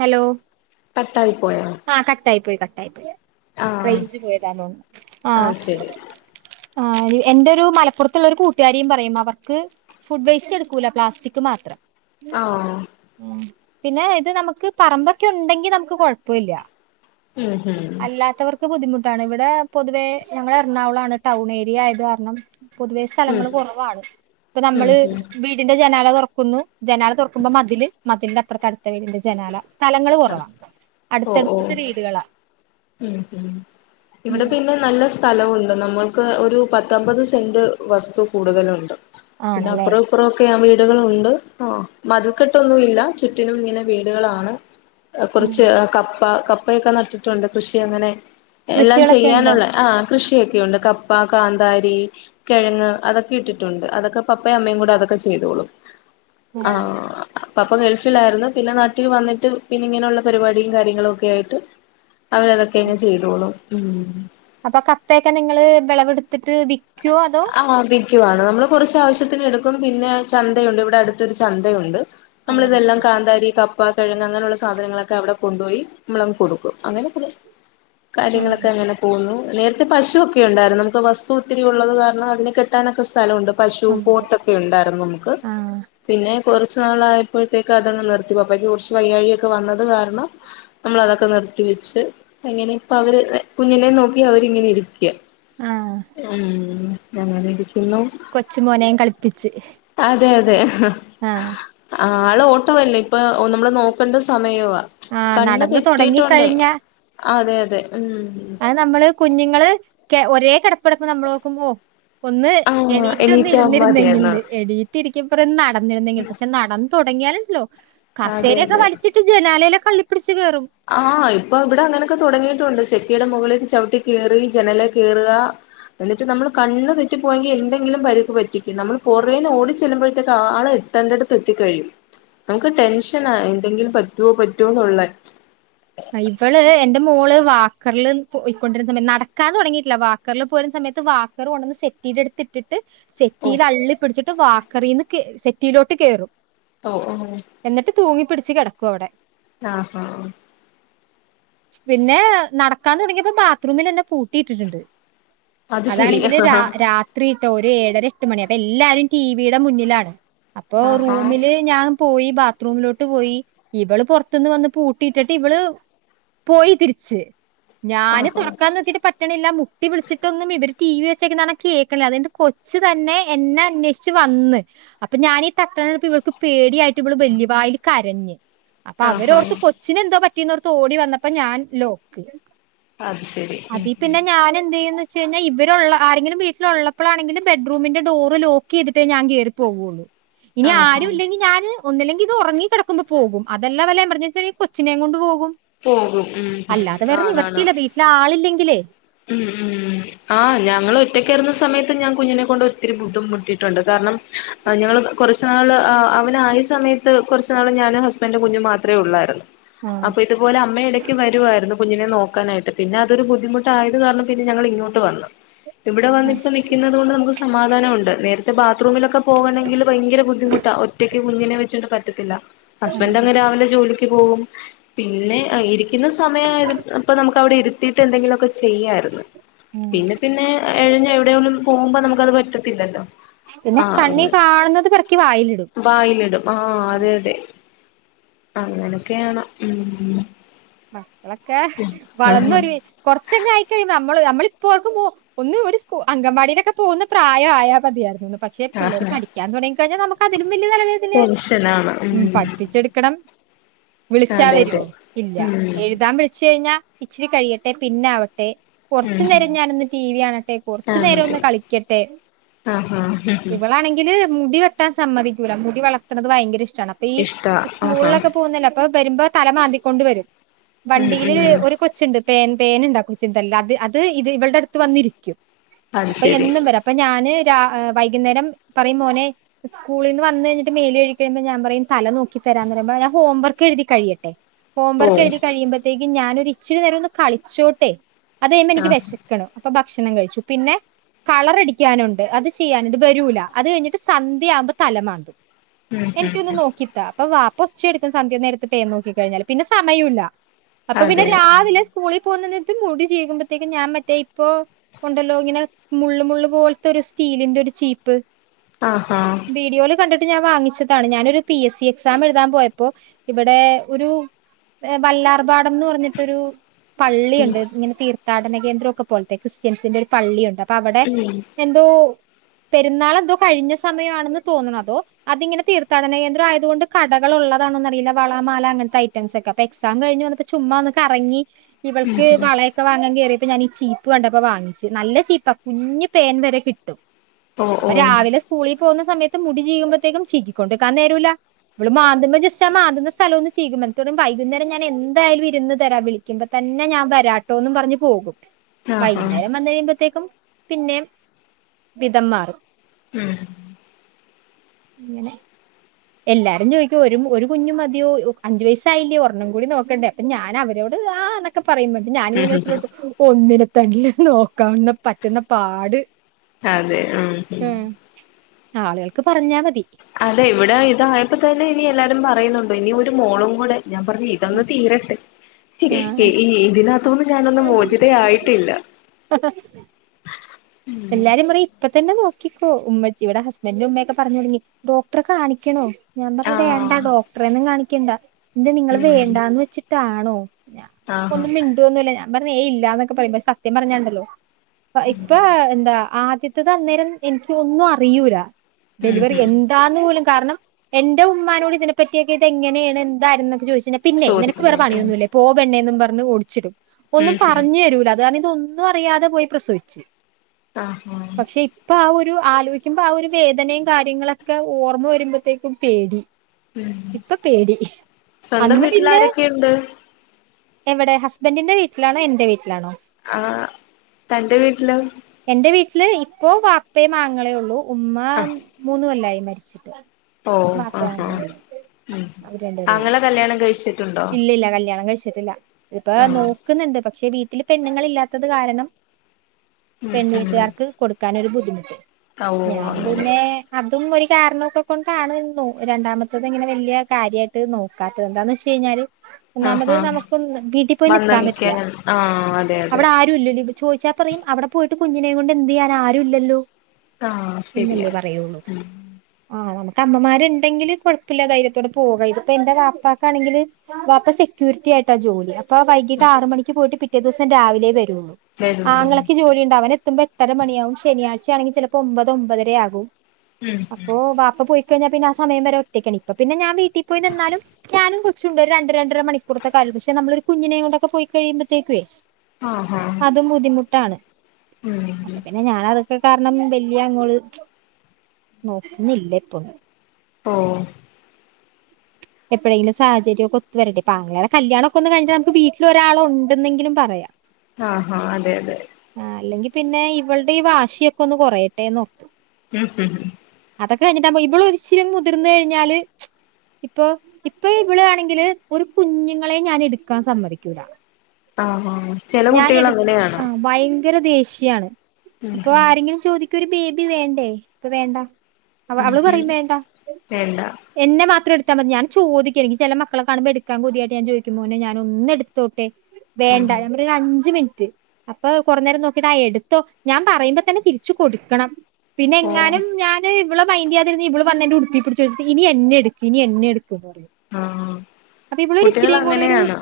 Hello കട്ടായി പോയോ ആ കട്ടാ യി പോയി ക [unintelligible] റൈ ആഹ് ഞ്ച് പോയതാ ണോ? ആഹ ആഹ് ശരി ആ എന്റെ രു മലപ്പുറത്തുള്ള ഒരു കൂട്ടുകാരീം പറയും അവർക്ക് ഫുഡ് വേസ്റ്റ് എടുക്കൂല പ്ലാസ്റ്റിക് മാത്രം ആഹ് [inaudible] പിന്നെ ഇത് നമുക്ക് പറമ്പൊക്കെ ഉണ്ടെങ്കി നമുക്ക് കൊ ഴപ്പ ഇല്ല ഉം ഉം ബുദ്ധിമുട്ടാണ് ഇവിടെ പൊതുവെ ഞങ്ങ എറണാകുളാണ് ടൗൺ ഏരിയ ആയത് കാർ ണം പൊതുവെ ഉം സ്ഥലങ്ങൾ കു റവാണ് ഇപ്പൊ ഉം നമ്മള് ഉം വീടിന്റെ ജനാല തോ [unintelligible] ജനാല തൊ ർ ക്കുമ്പോ മതില് മതില്ലപ് പ കർത്തവിരിന്റെ ജനാ ല സ്ഥലങ്ങൾ കുറവാ ഓ അടുത്തടുത്ത് ഓ വീടുകളാ ഉം ഇവിടെ പിന്നെ നല്ല സ്ഥലവുംണ്ട് നമ്മൾക്ക് ഒരു പത്തൊമ്പത് സെന്റ് വസ്തു കൂടുതലുണ്ട് പിന്നെ ആണല്ലേ അപ്പുറോം ഇപ്പുറോ ക്കെ വീട് കൾ ഉണ്ട് ആ മതിൽക്കെട്ടൊന്നും ഇല്ല ചുറ്റിനും ഇങ്ങനെ വീടുകളാണ് കുറച്ച് ക പ്പ കപ്പയൊക്കെ നട്ടിട്ടുണ്ട് കൃഷി അങ്ങനെ എല്ലാം കൃഷികളൊക്കെ ചെയ്യാനുള്ള ഉണ്ടോ ആ കൃഷിയൊക്കെയുണ്ട് കപ്പ കാന്താരി കിഴങ്ങ് അതൊക്കെ ഇട്ടിട്ടുണ്ട് അതൊക്കെ പപ്പേം അമ്മേം കൂടെ അതൊക്കെ ചെയ്തോളും ആഹ പപ്പാ ഗൾഫിലായിരുന്നു പിന്നെ നാട്ടീ വന്നിട്ട് പിന്നെ ഇങ്ങനെയുള്ള പരിപാടും കാര്യങ്ങളൊ ക്കേ ആയിട്ട് അവരതൊക്കെ ങ്ങനെ ചെയ്തോളും ഉം അപ്പൊ കപ്പയൊക്കെ നിങ്ങള് വിളവെടുത്തിട്ട് വി ആ വിക്കുവാണ് നമ്മള് കൊറച്ച് ആവശ്യത്തിന് എടുക്ക ക്കും പിന്നെ ചന്തയുണ്ട് ഇവിടെ അടുത്തൊരു ചന്തയുണ്ട് നമ്മള് അവിടെ ഇതെല്ലാം വിക്കും കാന്താരി കപ്പ കിഴങ്ങ് അങ്ങനെയുള്ള സാധനങ്ങളൊക്കെ അവിടെ കൊണ്ടുപോയി നമ്മളങ്ങ് കൊടുക്കും അങ്ങനെ കാര്യങ്ങളൊക്കെ ആഹ് എങ്ങനെ പോകുന്നു നേരത്തെ പശു ഒക്കെ ഉണ്ടായിരുന്നു നമുക്ക് വസ്തു ഒത്തിരി ഉള്ളത് കാരണം അതിനെ കെട്ടാനൊക്ക സ്ഥലമുണ്ട് പശു ഉണ്ട് പോത്തൊക്കെ ഉണ്ടായിരുന്നു നമുക്ക് ആഹ് പിന്നെ കുറച്ച് നാളായപ്പോഴത്തേക്ക് അതങ്ങ് നിർത്തി പാപ്പാക്ക് കുറച്ച് വയ്യാഴിയൊക്കെ വന്നത് കാരണം നമ്മള് അതൊക്കെ നിർത്തി വെച്ച് അങ്ങനെ ഇപ്പ അവര് കുഞ്ഞിനെ നോക്കി അവരിങ്ങനെ ഇരിക്കുകാ ഉം നെ കൊച്ച് മോനെയും കളിപ്പിച്ച് അതേ ആഹ് ആള് ഓട്ടമല്ലേ ഇപ്പൊ നമ്മള് നോക്കേണ്ട സമയവ്വാ ആഹ് കണ്ണ് നടന്ന് തെറ്റിയിട്ടൊണ്ടേ തൊടങ്ങിക്കഴിഞ്ഞ അതെ അതെ ഉം അത് നമ്മള് കുഞ്ഞുങ്ങള് ഒരേ കെടപ്പ്കെടക്കുമ്പോ നമ്മൾ നോക്കുമ്പോ ഒന്ന് ആഹ് എണീറ്റ് ഒന്ന് എണീറ്റാ ഇരുന്നിരുന്നെങ്കിൽ മതിയായിരുന്നു എണീറ്റ് ഇരി ഈ പറയുന്ന ആക്ടീവ് നടന്നിരുന്നെങ്കിൽ പക്ഷേ നടന്ന തുടങ്ങിയാനല്ലോ കസേരയൊക്കെ വലിച്ചിട്ട് ജനാലയിലക്കെ കളളിപിടിച്ച് ആ ഇപ്പൊ ഇവിടെ അങ്ങനൊക്കെ തൊടങ്ങിയിട്ടുണ്ട് സെറ്റ് കുട്ടിയുടെ മുകളിലേക്ക് ചവിട്ടി കയറി ജനലേ കയറുക എന്നിട്ട് നമ്മൾ കണ്ണ് തെറ്റി പോയെങ്കിൽ എന്തെങ്കിലും പരിക്ക് പറ്റിക്കും നമ്മൾ പുറേ ഓടി ചെല്ലുമ്പോഴത്തേക്ക് ആള് എത്തേണ്ടടുത്ത് എത്തി കഴിയും നമുക്ക് ടെൻഷനാ എന്തെങ്കിലും പറ്റുവോ പറ്റുവോ എന്നുള്ള ഇവള് എന്റെ മോള് വാക്കറിൽ പോയിക്കൊണ്ടിരുന്ന സയത്ത് നടക്കാന് തുടങ്ങിയിട്ടില്ല വാക്കറില് പോയിരുന്ന സമയത്ത് വാക്കർ ഉണ്ടന്ന് സെറ്റീ അടുത്ത് ഇട്ടിട്ട് ഓഹ് സെറ്റീൽ അള്ളി പിടിച്ചിട്ട് വാ കറിന്ന് കെ സെറ്റിയിലോട്ട് കേറും ഓ ഓ എന്നിട്ട് തൂങ്ങി പിടിച്ച് കെടക്കും നിക്വവിടെ ആഹ് ഹാ പിന്നെ നടക്കാൻ തുടങ്ങിയപ്പോ ബാത്റൂമിൽ എന്നെ പൂട്ടിയിട്ടിട്ടുണ്ട് അത് ശരി അതാണെങ്കില് ര ആഹാ രാത്രി ഇട്ടോ ഒരു ഏഴര എട്ട് മണി അപ്പൊ എല്ലാരും ടിവിയുടെ മുന്നിലാണ് അപ്പോ ആഹാ റൂമില് ഞാൻ പോയി ബാത്റൂമിലോട്ട് പോയി ഇവള് പുറത്തുന്ന് വന്ന് പൂട്ടിയിട്ടട്ട് ഇവള് പോയി തിരിച്ച് ഞാന് ആഹാ തുറക്കാൻ നോക്കിട്ട് പറ്റണില്ല മു തട്ടി വിളിച്ചിട്ടൊന്നും ഇവര് ടി വി വെച്ചേക്ക്ന്നെ കാരണം കേക്കണില്ല അത്കയിഞ്ഞ്ട്ട് കൊച്ചുതന്നെ എന്നെ അന്വേഷിച്ച് വന്ന് അപ്പൊ ഞാനീ തട്ട്ന്നേട്ട് ഇവള്ക്ക് പേടിയായി ഇവള് വല്ല്യ വായിൽ കരഞ്ഞ് അപ്പൊ ആഹാ അവരോർത്ത് കൊച്ച് ക്കാ പറ്റീന്നോർത്ത് ഓടി വന്നപ്പം ഞാൻ ലോക്ക് അത് ശരി അതീ ഉം പിന്നെ ഞാന് എന്തെയ്യു ച്ചെന്നേ ഇവരുള്ള ആരെങ്കിലും വീട്ടിലുള്ളപ്പളാണങ്കിലും ബെഡ്റൂമിന്റെ ഡോർ ലോക്കെയ്തിട്ടേ ഞാൻ കേറി പോവുള്ളൂ ഇനി ആഹാ ആരും ഇല്ലെങ്കി ഞാന് ഒന്നില്ലെങ്കിൽ ഇത് ഒറങ്ങികെടക്കുമ്പൊ പോകും അതല്ല വല്ല എമർജൻസിയാണെ കൊ ച്ചിനെ കൊണ്ട് പോകും പോകും ഉം ഉം അല്ലാതെ വേറെ ആണാണ് നിവർത്തിയില്ല വീട്ടിലാളില്ലെ ഇല്ലെ ഉം ഉം ആ ഞങ്ങൾ ഒറ്റക്കായിര്ന്ന സമയത്ത് ഞാൻ കുഞ്ഞിനെ കൊണ്ട് ഒത്തിരി ബുദ്ധിമുട്ടിട്ടുണ്ട് കാരണം ആ ഞങ്ങള് കൊറച്ച്നാള് ആ അവനായെ സമയത്ത് കൊറച്ച്നാള് ഞാന് ഹസ്ബന്റ് കുഞ്ഞു മാത്രേ ഒള്ളായിരുന്നു അപ്പൊ ആഹ് ഇതുപോലെ അമ്മ ഇടക്ക് വരുവായിരുന്നു കുഞ്ഞിനെ നോക്കാനായിട്ട് പിന്നെ അതൊരു ബുദ്ധിമു ട്ടായത് കാരണം പിന്നെ ഞങ്ങള് ഇങ്ങോട്ട് വന്നു ഇവിടെ വന്നിപ്പോ നിക്കിന്നത് കൊണ്ട് നമുക്ക് സമാധാനൊണ്ട് നേര റ്റെ ബാത്റൂമിലൊക്കെ പോവണെങ്കില് ഭയങ്കര ബുദ്ധിമുട്ടാ ഒറ്റയ്ക്ക് കുഞ്ഞ്നെ വെച്ചിട്ട് പറ്റത്തില്ല ഉം ഹസ്ബന്റങ്ങ് രാവിലെ ജോലി ക്കു പോവും പിന്നെ ആ ഇരി പിന്നെ സമയായത് ഇപ്പം നമുക്ക് അവിടെ ഇര് ത്തിട്ടുണ്ടങ്കിലൊക്കെ ചെയ്യായിരുന്ന് പിന്നെ പിന്നെ എഴഞ്ഞ് എവിടെയൊന്നന്നും പോകുമ്പോ നമു ഇത്അത് പറ്റത്തില്ലല്ലോ പിന്നെ ആ കണ്ണി അങ്ങനെ കാണ്ന്നത് പെറുക്കി വായിലിടും വായിലിടും ആ ഉം അതെ അതെ അങ്ങനൊക്കെയാണ് ഉം മക്കളൊക്കെ ആ വളർന്നൊരു കൊറ്- ച്ചങ്ങായിക്കഴിയുമ്പോ നമ്മള് നമ്മള് ഇപ്പോ ഓർക്കുമ്പൊ ഒന്ന് ഒരു സ്കു അങ്കൻവാടിയിലൊക്കെ പോവുന്ന പ്രായം ആയാമതിയായിരുന്നൂന്ന് പക്ഷെ പിള്ളേര് ആ പഠിക്കാൻ തൊടങ്ങിക്കഴിഞ്ഞൽ നമുക്ക് അതിലും വല്ല്യയ തലവേദനെ ഉം പഠിപ്പിച്ചെടുക്കണം വിളിച്ചാ അതെ അതെ വരുവോ ഇല്ല ഉം എഴുതാൻ വിളിച്ചഴിഞ്ഞാ ഇച്ചിരി കഴിയട്ടെ പിന്നാവട്ടെ കൊറ്ച്ച് ഉം നേരം ഞാനൊന്ന് ടി വി കാണട്ടെ കൊറ്ച്ച് നേരൊന്ന് ആണല്ലേ കളിക്കട്ടെ ആഹാ ഹ് ഹ് ഇവളാണെങ്കില് മുടി വെട്ടാൻ സമ്മതിക്കൂല മുടി വളർണുന്നത് ഭയങ്കര ഇഷ്ടം ഈ ഇഷ്ടാ ആഹാ സ്കൂളിലൊക്കെ പോകുന്ന ഇപ്പ വരുമ്പോ തലമാന്തിക്കൊണ്ട് വരും ഉം വണ്ടിയില് ഉം ഒരു കൊച്ചുണ്ട് പേൻ പേനുണ്ടാ കുറച്ച്ിന്തല്ല അത് അത് ഇത് ഇവളടെ അടുത്ത് വന്നിരിക്കും അത് അപ്പൊ ശരി എന്നും വരാ അപ്പൊ ഞാന് വൈകുന്നേരം പറയും മോനെകൂള നിന്ന് വന്ന് കഴിട്ട് മേലൽഴ കഴിയ്പോ ഞാൻ പറയും തല നോക്കി തരാന്ന് പറുമ്പോ ഞാൻ ഹോംവർക്ക് എഴുതി കഴിയട്ടെ ഓ ഹോംവർക്ക് എഴുതി കഴിയ്പഴേും ഞാന ഒരു ഇച്ചി നേരം ഒന്ന് കളിച്ചോട്ടെ അത് കഴിയുമ്പോ എനിക്ക് ആഹ് വിശക്കണം അപ്പൊ ഭക്ഷണം കഴിച്ചു പിന്നെ കളർടിക്കാനുണ്ട് അത് ചെയ്യാനുണ്ട് വരൂല അത് കഴിഞ്ഞിട്ട് സന്ധ്യ ആവുമ്പോ തല മാന്തം ഉം എനിക്ക് ഉം ഒന്ന് നോക്കിതാ അപ്പ വാപ്പച്ചെടുക്കും സന്ധ്യ നേരത്ത്‌ പേൻ നോക്കി കഴിഞ്ഞൽ പിന്നെ സമയമില്ല അപ്പൊ പിന്നെ അതെ രാവിലെ സ്കൂളിൽ പോകുന്നതിന് ഇത് മുടി ചീകുംമ്പോഴത്തേക്കും ഞാൻ മറ്റേ ഇപ്പൊ ഉണ്ടല്ലോ ഇങ്ങനെ മുള്ള് മുള്ള് പോലത്തെ ഒരു സ്റ്റീലിന്റെ ഒരു ചീപ്പ് ആ ഹാ വീഡിയോയിൽ കണ്ടിട്ട് ഞാൻ വാങ്ങിച്ചതാണ് ഞാനൊരു പി എസ് സി എക്സാം എഴുതാൻ പോയപ്പോ ഇവിടെ ഒരു വല്ലാർബാട് പറഞ്ഞിട്ടൊരു പള്ളിയുണ്ട് ഇങ്ങനെ തീർ- തീർതാടനകന്ദ്രം ഒക്കെ പോലത്തെ ക്രിസ്ത്യൻസിന്റെ ഒരു പള്ളിയുണ്ട് അ അവിടെ എന്തോ പെരുന്നാൾ എന്തോ കഴിഞ്ഞ സമയമാണെന്ന് തോന്നണ് അതോ അതിങ്ങനെ തീർത്ഥാടന കേന്ദ്ര ആയതുകൊണ്ട് കടകൾ ഉള്ളതാണന്ന അറിയില്ല വളമാല അങ്ങനത്തെ ഐ എക്സാം കിഞ്ഞ് വന്നപ്പോ ചുമ്മാ ഒന്ന് കറങ്ങി ഇവൾക്ക് വളയൊക്കെ വാങ്ങാൻ കേറി അപ്പ ഞാൻഈ ചീപ്പ് കണ്ടപ്പോ വാങ്ങിച്ചു നല്ല ചീപ്പാ കുഞ് പേൻ വരെ കിട്ടും ഓ ഓ രാവിലെ സ്കൂളിൽ പോകുന്ന സമയത്ത് മുടി ചീകുംമ്പോത്തേക്കും ചീക്കി കൊണ്ടിരിക്കാൻ നേരൂല ഇമ്മള് മാതുമ്പം ജസ്റ്റ് ആ മന്ത്തുന്ന സ്ഥലം ഒന്ന് ചീകുമ്പ വൈകുന്നേരം ഞാൻ എന്തായാലും ഇരുന്ന് തരാ വിളികുമ്പ തന്നെ ഞാൻ വരാട്ടോന്ന് പറഞ്ഞു പോകും ആഹാ വൈകുന്നേരം വന്ന് കഴിയുമ്പോത്തേക്കും പിന്നെ വിതംമാറി ഉം അങ്ങനെ എല്ലാരും ചോദിക്കും ഒരു കുഞ്ഞു മതിയോ അഞ്ചു വയസായില്ലോ ഒരെണ്ണം കൂടി നോക്കണ്ടേ അപ്പൊ ഞാൻ അവരോട് ആന്നൊക്കെ പറയുമ്പത്തിന് ഞാനിങ്ങനെ ഉം മനസില് ഉം ഓർക്കും ഒന്നിനെ തന്നെ നോക്കാവുന്ന പറ്റുന്ന പാട്, അതെ ഉം ആളുകൾക്ക് പറഞ്ഞാ മതി അതെ ഇവിടെ ഇതായപ്പോ തന്നെ ഇനി എല്ലാരും പറയുന്നുണ്ട് ഇനി ഒരു മോളും കൂടെ, ഞാൻ പറഞ്ഞു ഇതന്ന് തീരട്ടെ ആ [unintelligible] തോന്ന്ന്ന് ഞാനൊന്നും മോചിതയായിട്ടില്ല എല്ലാരും പറയും ഇപ്പ തന് ന്നെ നോക്കിക്കോ, ഉമ്മച്ചി ഇവിടെ ഹസ്ബൻഡന്റെ ഉമ്മയൊക്കെ പറഞ്ഞ് തൊടങ്ങി ഡോക്ടറെ കാണിക്കണോ ഞാൻ പറഞ്ഞു വേണ്ട ആഹ് ഡോക്ടറെന്നും കാണി ക്ക്യണ്ടാ. എന്തേ നിങ്ങൾ ഉം വേണ്ടാന്ന് വെച്ച് ട്ടാണോ ആഹാ ഞാൻപ്പൊന്നുംമിണ്ടോന്നുല്ല ഞാ [unintelligible] പറഞ്ഞ ഏ ഇല്ലാന്നൊക്കെ പറയും സത്യം പറഞ്ഞുണ്ടല്ലോ ഇപ്പ ഇപ്പൊ ആദ്യത്തത് അന്നേരം എനിക്ക് ഒന്നും അറിയൂല ഉം ഡെലിവറി ഉം എന്താന്നു പോല കാരണം എന്റെ ഉമ്നോട് ഇതിനെപ്പറ്റിയൊക്കെ ഇത് എങ്ങനെയാണ് എന്തായിര എന്നൊക്കെ ചോദിച്ചു [unintelligible] പി പിന്നെ നിനക്ക് വേറെ ചോദിക്കുന്നേ പണിയൊന്നുമല്ലേ പോ പെണ്ണ [unintelligible] പറഞ്ഞുടിച്ചിടും ഒന്നും ഉം ഉം പറഞ് തരൂല അത കാര [unintelligible] ഒന്നും അറിയാതെ പോയി പ്രസവിച്ച് ആഹാ പക്ഷെ ഇപ്പ ആ ഓ ആലോചിക്കുമ്പ ആ ഒരു വേദനയും കാര്യങ്ങളൊക്കെ ഓർമ്മ വരുമ്പോത്തേക്കും പേടി ഉം ഇപ്പൊ പേടി സ്വന്തം അന്ന് വീട്ടിൽ പിന്നെ ആരൊക്കെയുണ്ട് എവിടെ ഹസ്ബൻറിന്റെ വീട്ടിലാണോ എന്റെ വീട്ടിൽ ആ തന്റെ വീട്ടില് എന്റെ വീട്ടില് ഇപ്പോ പാപ്പയേ മാങ്ങേള ഉള്ളൂ ഉമ്മ ആ മൂന്നുമല്ലായി മരിച്ചിട്ട് ഓ ആ വാപ്പയും ആങ്ങളേം ഉ അവര് രണ്ടുപേരേ ഉള്ളൂ താങ്കെളെ കല്യാണം കഴിച്ച ഇല്ല ഇല്ല കല്യാണം കഴിച്ച ട്ടില്ല ഇപ്പ ആ നോക്കുന്നുണ്ട് പക്ഷെ പക്ഷെ വീട്ടില് പെണ്ണുങ്ങൾ ഇല്ലാത്തത് കാരണം ഉം ഉം പെൺവീട്ടുകാർക്ക് കൊടുക്കാൻ ഒരു ബുദ്ധി ഉെ ഓ ഞാൻ അങ്ങനെ പിന്നെ അതും ഒരു കാരണമൊക്കെ കൊണ്ടാണ് രണ്ടാമത്തത് ഇങ്ങനെ വലിയ കാര്യമായിട്ട് നോക്കാത്തത് എന്താന്ന് വെ കഴിഞ്ഞാല് ഓനമത് ആഹാ നമുക്ക് വീട്ടിൽ പോയി വന്ന് നിക്കാൻ പറ്റില്ല ആ അതെ അതെ അവിടെ ആരും ഇല്ലല്ലോ ഇ ചോദിച്ചാൽ പറയും അവിടെ പോയിട്ട് കുഞ്ഞിനെ കൊണ്ട് എന്ത് ചെയ്യാൻ ആരുും ഇല്ലല്ലോ ആ ഇല്ലേ ശരിയാ പറയുള്ളൂ ആ നമുക്ക് അമ്മമാര്ണ്ടെങ്കില് കൊഴപ്പില്ല ധൈര്യത്തോടെ പോക ഇതിപ്പൊ എന്റെ വാപ്പ ണെങ്കില് വാപ്പ സെക്യൂരിറ്റിയായിട്ടാ ജോലി അപ്പ വൈകിട്ട് ആറ്മണിക്ക് പോയിട്ട് പിറ്റേ റ്റേ ദീസം രാവിലെ വരും വരും ആങ്ങളക്ക് ജോലി ഉണ്ട് അവനെത്തുമ്പോ എട്ടര മണിയാവും ശനിയാഴ്ച ണെങ്കി ചെലപ്പോ ഒമ്പത് ഒമ്പതരെ ആകും ഉം അപ്പൊ വാപ്പ പോയി കയ്ഞാ പിന്നാ സമയംവര ഒറ്റക്കാണ് ഇപ്പ പിന്ന ഞാ വീ ട്ടീപ്പോയി നിന്നാലും ഞാനും കൊച്ചുണ്ട് ഒരു രണ്ട് രണ്ടരമണിക്കൂറത്തെക്കൊലും പക്ഷെ നമ്മളൊരു കുഞ്ഞിനെം കൊണ്ടൊക്ക പോയ്ക്കഴിയുമ്പള്ത്തേക്ക ആ ഹാ ഹാ ട്ടാണ് ഉം കാരണം വല്യ അങ്ങോള് നോക്കുന്നില്ല ഇപ്പൊന്നും ഓ എപ്പോഴെങ്കിലും സാഹചര്യക്കെ ഒത്തു വരട്ടെ പ്പാങ്ങളടെ കല്യാണൊക്കെ ഒന്ന് കഴിഞ്ഞ നമുക്ക് വീട്ടിൽ ഒരാളൊണ്ടെന്നെങ്കിലും പറയാം ആഹ ഹാ അതെ അതെ ആ അല്ലെങ്കി പിന്നെ ഇവളുടെ ഈ വാശിയൊക്കെ ഒന്ന് കൊറയട്ടെന്ന് നോക്കു ഉം അതൊക്കെ കഴഞ്ഞിട്ടാ ഇവള ഒച്ചരി മുതിർന്ന കഴിഞ്ഞാല് ഇപ്പൊ ഇപ്പൊ ഇവള് ആണെങ്കില് ഒരു കുഞ്ഞുങ്ങളെ ഞാൻ എടുക്കാൻ സമ്മതിക്കൂല ആ ആ ചെല ഞാൻ കുട്ടികൾ എടു അങ്ങനെയാണ് ആഹ് ഭയങ്കര ദേഷ്യാണ് ഉം അപ്പൊ ഉം ആരെങ്കിലും ചോദിക്ക ക്കൊ ഒരു ബേബി വേണ്ടേ ഇപ്പൊ വേണ്ട അവ ഉം അവള് ഉം പറയും വേണ്ട വേണ്ട എന്നെ മാത്രം എടു ഞൻ ചോദിക്കു എനിക്ക് ചെല മക്കളെ കാണുമ്പോ എടുക്കാ കൊതിയായിട്ട് ഞാൻ ചോദിക്കും മോനെ ഞാനൊന്നെടുത്തോട്ടെ ഉം വേണ്ട അഞ്ച് മിനിറ്റ് അപ്പൊ കൊറ നേരം നോക്കിട്ടാ എടുത്തോ ഞാൻ പറയുമ്പോ തന്നെ തിരിച്ചു കൊടുക്കണം പിന്നെ ഓ എങ്ങാനും ഞാന് ഇവ്ളെ മൈന്റ്യാതിരുന്നാ ഇവിള് വന്നന്റെ ഉടുപ്പി പിടിച്ച്ച്ചീട്ട് ഇനി എന്നെ എടുക്ക ഇനി എന്നെ എടു ആ അപ്പ കുട്ടികൾ ഇവളൊരിച്ചിരീം കൂടി ഒരു അങ്ങനെയാണ്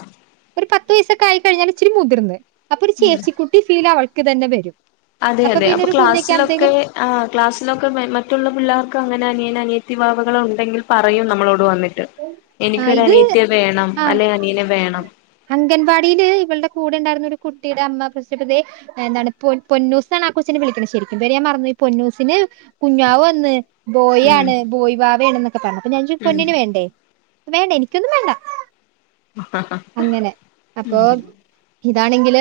പ ത്തുവയസെക്കായി കയിഞ്ഞാല് ച്ചിരി മുതിർന്ന് അപ്പൊ ഒരു ചേച്ചിക്കുട്ടി ഫീല് ആവ തന്നെ വരും അതെ അതെ പിന്നെ അപ്പൊ ഒരു കുഞ്ഞൊക്കെ ക്ലാസ്സിലൊക്കെ ആകുമ്പത്തേക്കും ആ ക്ലാസ്സിലൊക്കെ മറ്റുള്ള പിള്ളേർക്ക് അങ്ങനെ അനിയൻ അനിയത് വാവുകൾ ഉണ്ടെങ്കിൽ പറയും നമ്മളോട് വന്നിട്ട് ആ എനിക്കൊരു ഇത് അനിയത്തിയെ വേണം ആ അല്ലെ അനിയനെ വേണം അംഗൻവാടിയില് ഇവളടെ കൂടെ ഉണ്ടായിരുന്നരു കുട്ടിയുടെ അമ്മ പ്രശ്നപ്പെേ എന്താണ് പൊ പൊന്നൂസ്ാണ് ആ കൊച്ചെ വിളിക്കണ ശരിക്കും പേര് ഞാൻ മറന്നു ഈ പൊന്നൂസിന് കുഞ്ഞാവ് വന്ന് ഉം ബോയാണ് ബോയിവാവ ആണ് എന്നൊക്കെ പറഞ്ഞത് അപ്പൊ ഞാൻ ഉം പൊന്നിന് വേണ്ട വേണ്ട എനിക്കൊന്നും വേണ്ട അങ്ങനെ അപ്പൊ ഉം ഇതണെങ്കിൽ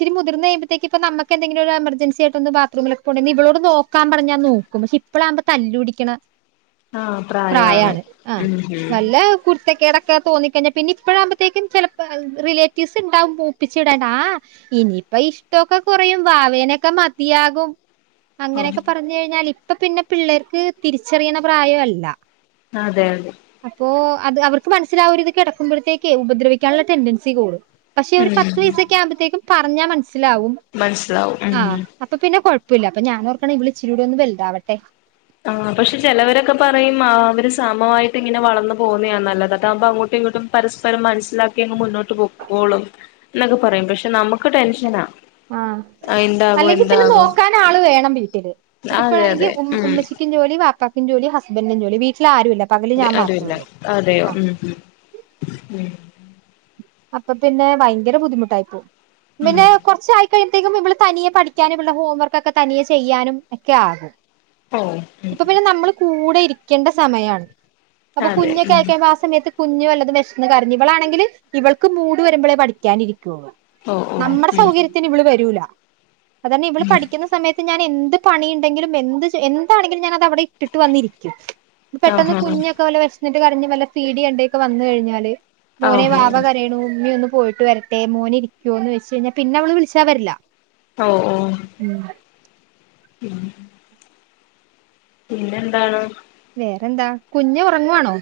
ഇിരി മുതിർന്നഴിയ്പഴത്തേക്ക ഇപ്പ നമുക്ക എന്തങ്കിലും ഒരു എമർജൻസി ആട്ട്ൊന്ന് ബാത്റൂമിലൊെ പോണം ഇവളോട് നോക്കാൻ പറഞ്ഞാ നോക്കും പക്ഷെ ഇപ്പഴാവുമ്പോ തല്ലൂടിക്കണം ആഹ പ്രായമാണ് ഉം ഹും ഇഷ്ടക്കടൊക്കെ തോന്ന കഴിഞ്ഞാൽ പിന്നെ ഇപ്പഴാകുമ്പോത്തേക്കും ചിലപ്പോ റിലേറ്റീവ്സ് ഉണ്ടാവും പൂപ്പിച്ചിടണ്ടാ ഇനിയിപ്പ ഇഷ്ടമൊക്കെ കുറയും വാവേനൊക്കെ മതിയാകും ഓ അങ്ങനെയൊക്കെ പറഞ്ഞു കഴിഞ്ഞാൽ ഇപ്പൊ പിന്നെ പിള്ളേർക്ക് തിരിച്ചറിയണ പ്രായമല്ല അതെ അതെ അപ്പൊ അത് അവർക്ക് മനസ്സിലാവരു ഇത് കിടക്കുമ്പോഴത്തേക്കേ ഉപദ്രവിക്കാനുള്ള ടെൻഡൻസി കൂടും പക്ഷെ ഒരു ഉം പത്ത് പയസൊക്ക ആകുമ്പത്തേക്കും പറഞ്ഞ മനസ് മനസിലാവും മനസ്സിലാവും ആ ഉം അപ്പൊ പിന്നെ കൊഴ അപ്പില്ല ഞാൻ ഞാനോർക്കണെ ഇവൾ ഇച്ചിരി കൂടെ ഒന്ന് വലുതാവട്ടെ ആ പക്ഷെ ചിലവരൊക്കെ പറയും അവര് സാമമായിട്ട് ഇങ്ങനെ വളർന്നു പോകുന്നതാണ് നല്ലത് അതാകുമ്പോ അങ്ങോട്ടും ഇങ്ങോട്ടും പരസ്പരം മനസ്സിലാക്കി അങ്ങ് മുന്നോട്ട് പോക്കോളും എന്നൊക്കെ പറയും പക്ഷെ നമുക്ക് ടെൻഷനാ ആ ആ എന്താകും അല്ലെങ്കിൽ പിന്നെ എന്താകും നോക്കാൻ ആള് വേണം വീട്ടില് അതെ ഇതിപ്പോഴാണെങ്കിൽ അതെ ഉം ഉമ്മച്ചിക്ക് ക്കും ജോലി വാപ്പാക്കും ജോലി ഹസ്ബൻ്റിനും ജോലി വീട്ടിൽ ആരും ഇ അ അരൂല്ല അതെയോ ഉം ഉം ഉം അപ്പൊ പിന്നെ ഭയങ്കര ബുദ്ധിമുട്ടായിപ്പോ ഉം പിന്നെ ഉം കൊറച്ച് ആയി കഴിഞ്ഞ അപ്പത്തേക്കും ഇവൾ തനിയെ പഠിക്കാനും ഇവൾടെ ഹോം വർക്ക് ഒക്കെ തനിയെ ചെയ്യാനും ഒക്കെ ആകും ഓ ഉം ഇപ്പൊ പിന്നെ നമ്മൾ കൂട കൂടെ ഇരിക്കേണ്ട സമയാണ് അപ്പൊ അതെ കുഞ്ഞക്കെ ഉം ആയി കഴിയുമ്പോ ആ സമയത്ത് കുഞ്ഞു വല്ലതും വിഷന്ന് കരഞ്ഞ ഇവളാണെങ്കിൽ ഇവൾക്ക് മൂട് വരുമ്പോഴേ പഠിക്കാനിരിക്കു ള്ള് ഓ ഓ നമ്മുടെ ഉം സൗകര്യത്തിന് ഇവള് വരൂല അതന്നെ ഇവള് പഠിക്കുന്ന സമയത്ത് ഞാൻ എന്ത് പണിയുണ്ടെങ്കിലും എന്ത് എന്താണെങ്കിലും ഞാന് അത് അവിടെ ഇട്ടിട്ട് വന്നിരിക്കും ഇനി പെട്ടെന്ന് ആഹാ കുഞ്ഞൊക്കെ വല്ല വിശ ഇന്നട്ട് പറഞ്ഞ് വല്ല സീഡി യെണ്ടേക്ക വന്ന് കഴിഞ്ഞാല് ഔ ഹോ. വ കരയുണൂ. ഉണ്ണിയൊന്നു പോയിട്ട് വരട്ടെ മോന് ഇരിക്കുവോന്ന് വെച്ച് കഴിഞ്ഞാൽ പിന്നെ അവള് വിളിച്ചാൽ വരില്ല. ഓ ഓ ഉം ഉം പിന്നെ എന്താണ്? വേറെന്താ കുഞ്ഞ് ഉറങ്ങുവാണോ?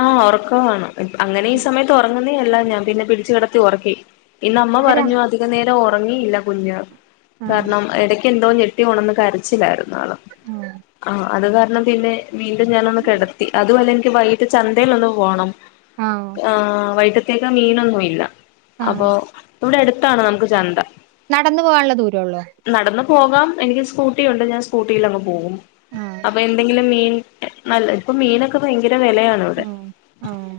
ആ. ഉറക്കവാണ്. [unintelligible] അങ്ങനെ ഈ സമയത്ത് ഉറങ്ങുന്നേ അല്ല. ഞാൻ പിന്നെ പിടിച്ച് കിടത്തി ഒറക്കി. ഇന്ന് അമ്മ അപ്പ രാ പറഞ്ഞു അധികം നേരം ഒ റങ്ങിയില്ല കുഞ്ഞ്. ആഹ് കാരണം ഇടയ്ക്ക് എന്തോ ഞെ ട്ടി ഒണന്ന് കരച്ചിലായിരു ന്നാള്. ആഹ് ആഹ് അത് കാരണം പിന്നെ വീണ്ടും ഞാനൊന്ന് കിടത്തി, അതുമല്ല എനിക്ക് വൈ ക്ക് ചന്തയിലൊന്ന് പോണം ആഹ് ആ വൈക പ്രത്യേക മീനൊന്നും ഇല്ല അപ്പൊ ആഹ് ഇവിടെ എടു- അടുത്താണ് നമുക്ക് ചന്ത നടന്നു പോകാനുള്ള ദൂരം കൊള്ളാം നടന്നു പോകാം എനിക്ക് സ്കൂട്ടിണ്ട് ഞാൻ സ്കൂട്ടിൽ അങ്ങ് പോകും ആഹ് അപ്പൊ എന്തെങ്കിലും മീൻ നല്ല ഇപ്പൊ മീനൊക്കെ ഭ- ഭയങ്കര വില ആണ് ഇവിടെ ആഹ് ആഹ്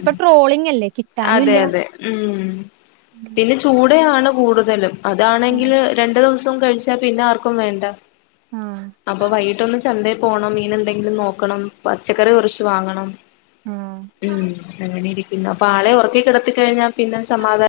ഇപ്പൊ ട്രോളിംഗ് അല്ലേ കിട്ടാനും ഇല്ല പിന്നെ ചൂട ആണ് കൂടുതലും അതാണെങ്കിൽ ആഹ് ദിവസം കഴിച്ചാ പിന്നെ ആർക്കും വേണ്ട ആഹ് അപ്പൊ വൈകിട്ടൊന്ന് ചന്ത പോണം മീന എന്തെങ്കിലും നോക്കണം പച്ചക്കറി കുറച്ച് വാങ്ങണം ആഹ് ഉം അങ്ങനെ ഇരി പിന്നെപ്പൊ ആളെ ഉറക്ക കിടത്തി കഴിഞ്ഞാ പിന്നെ സമാധാനം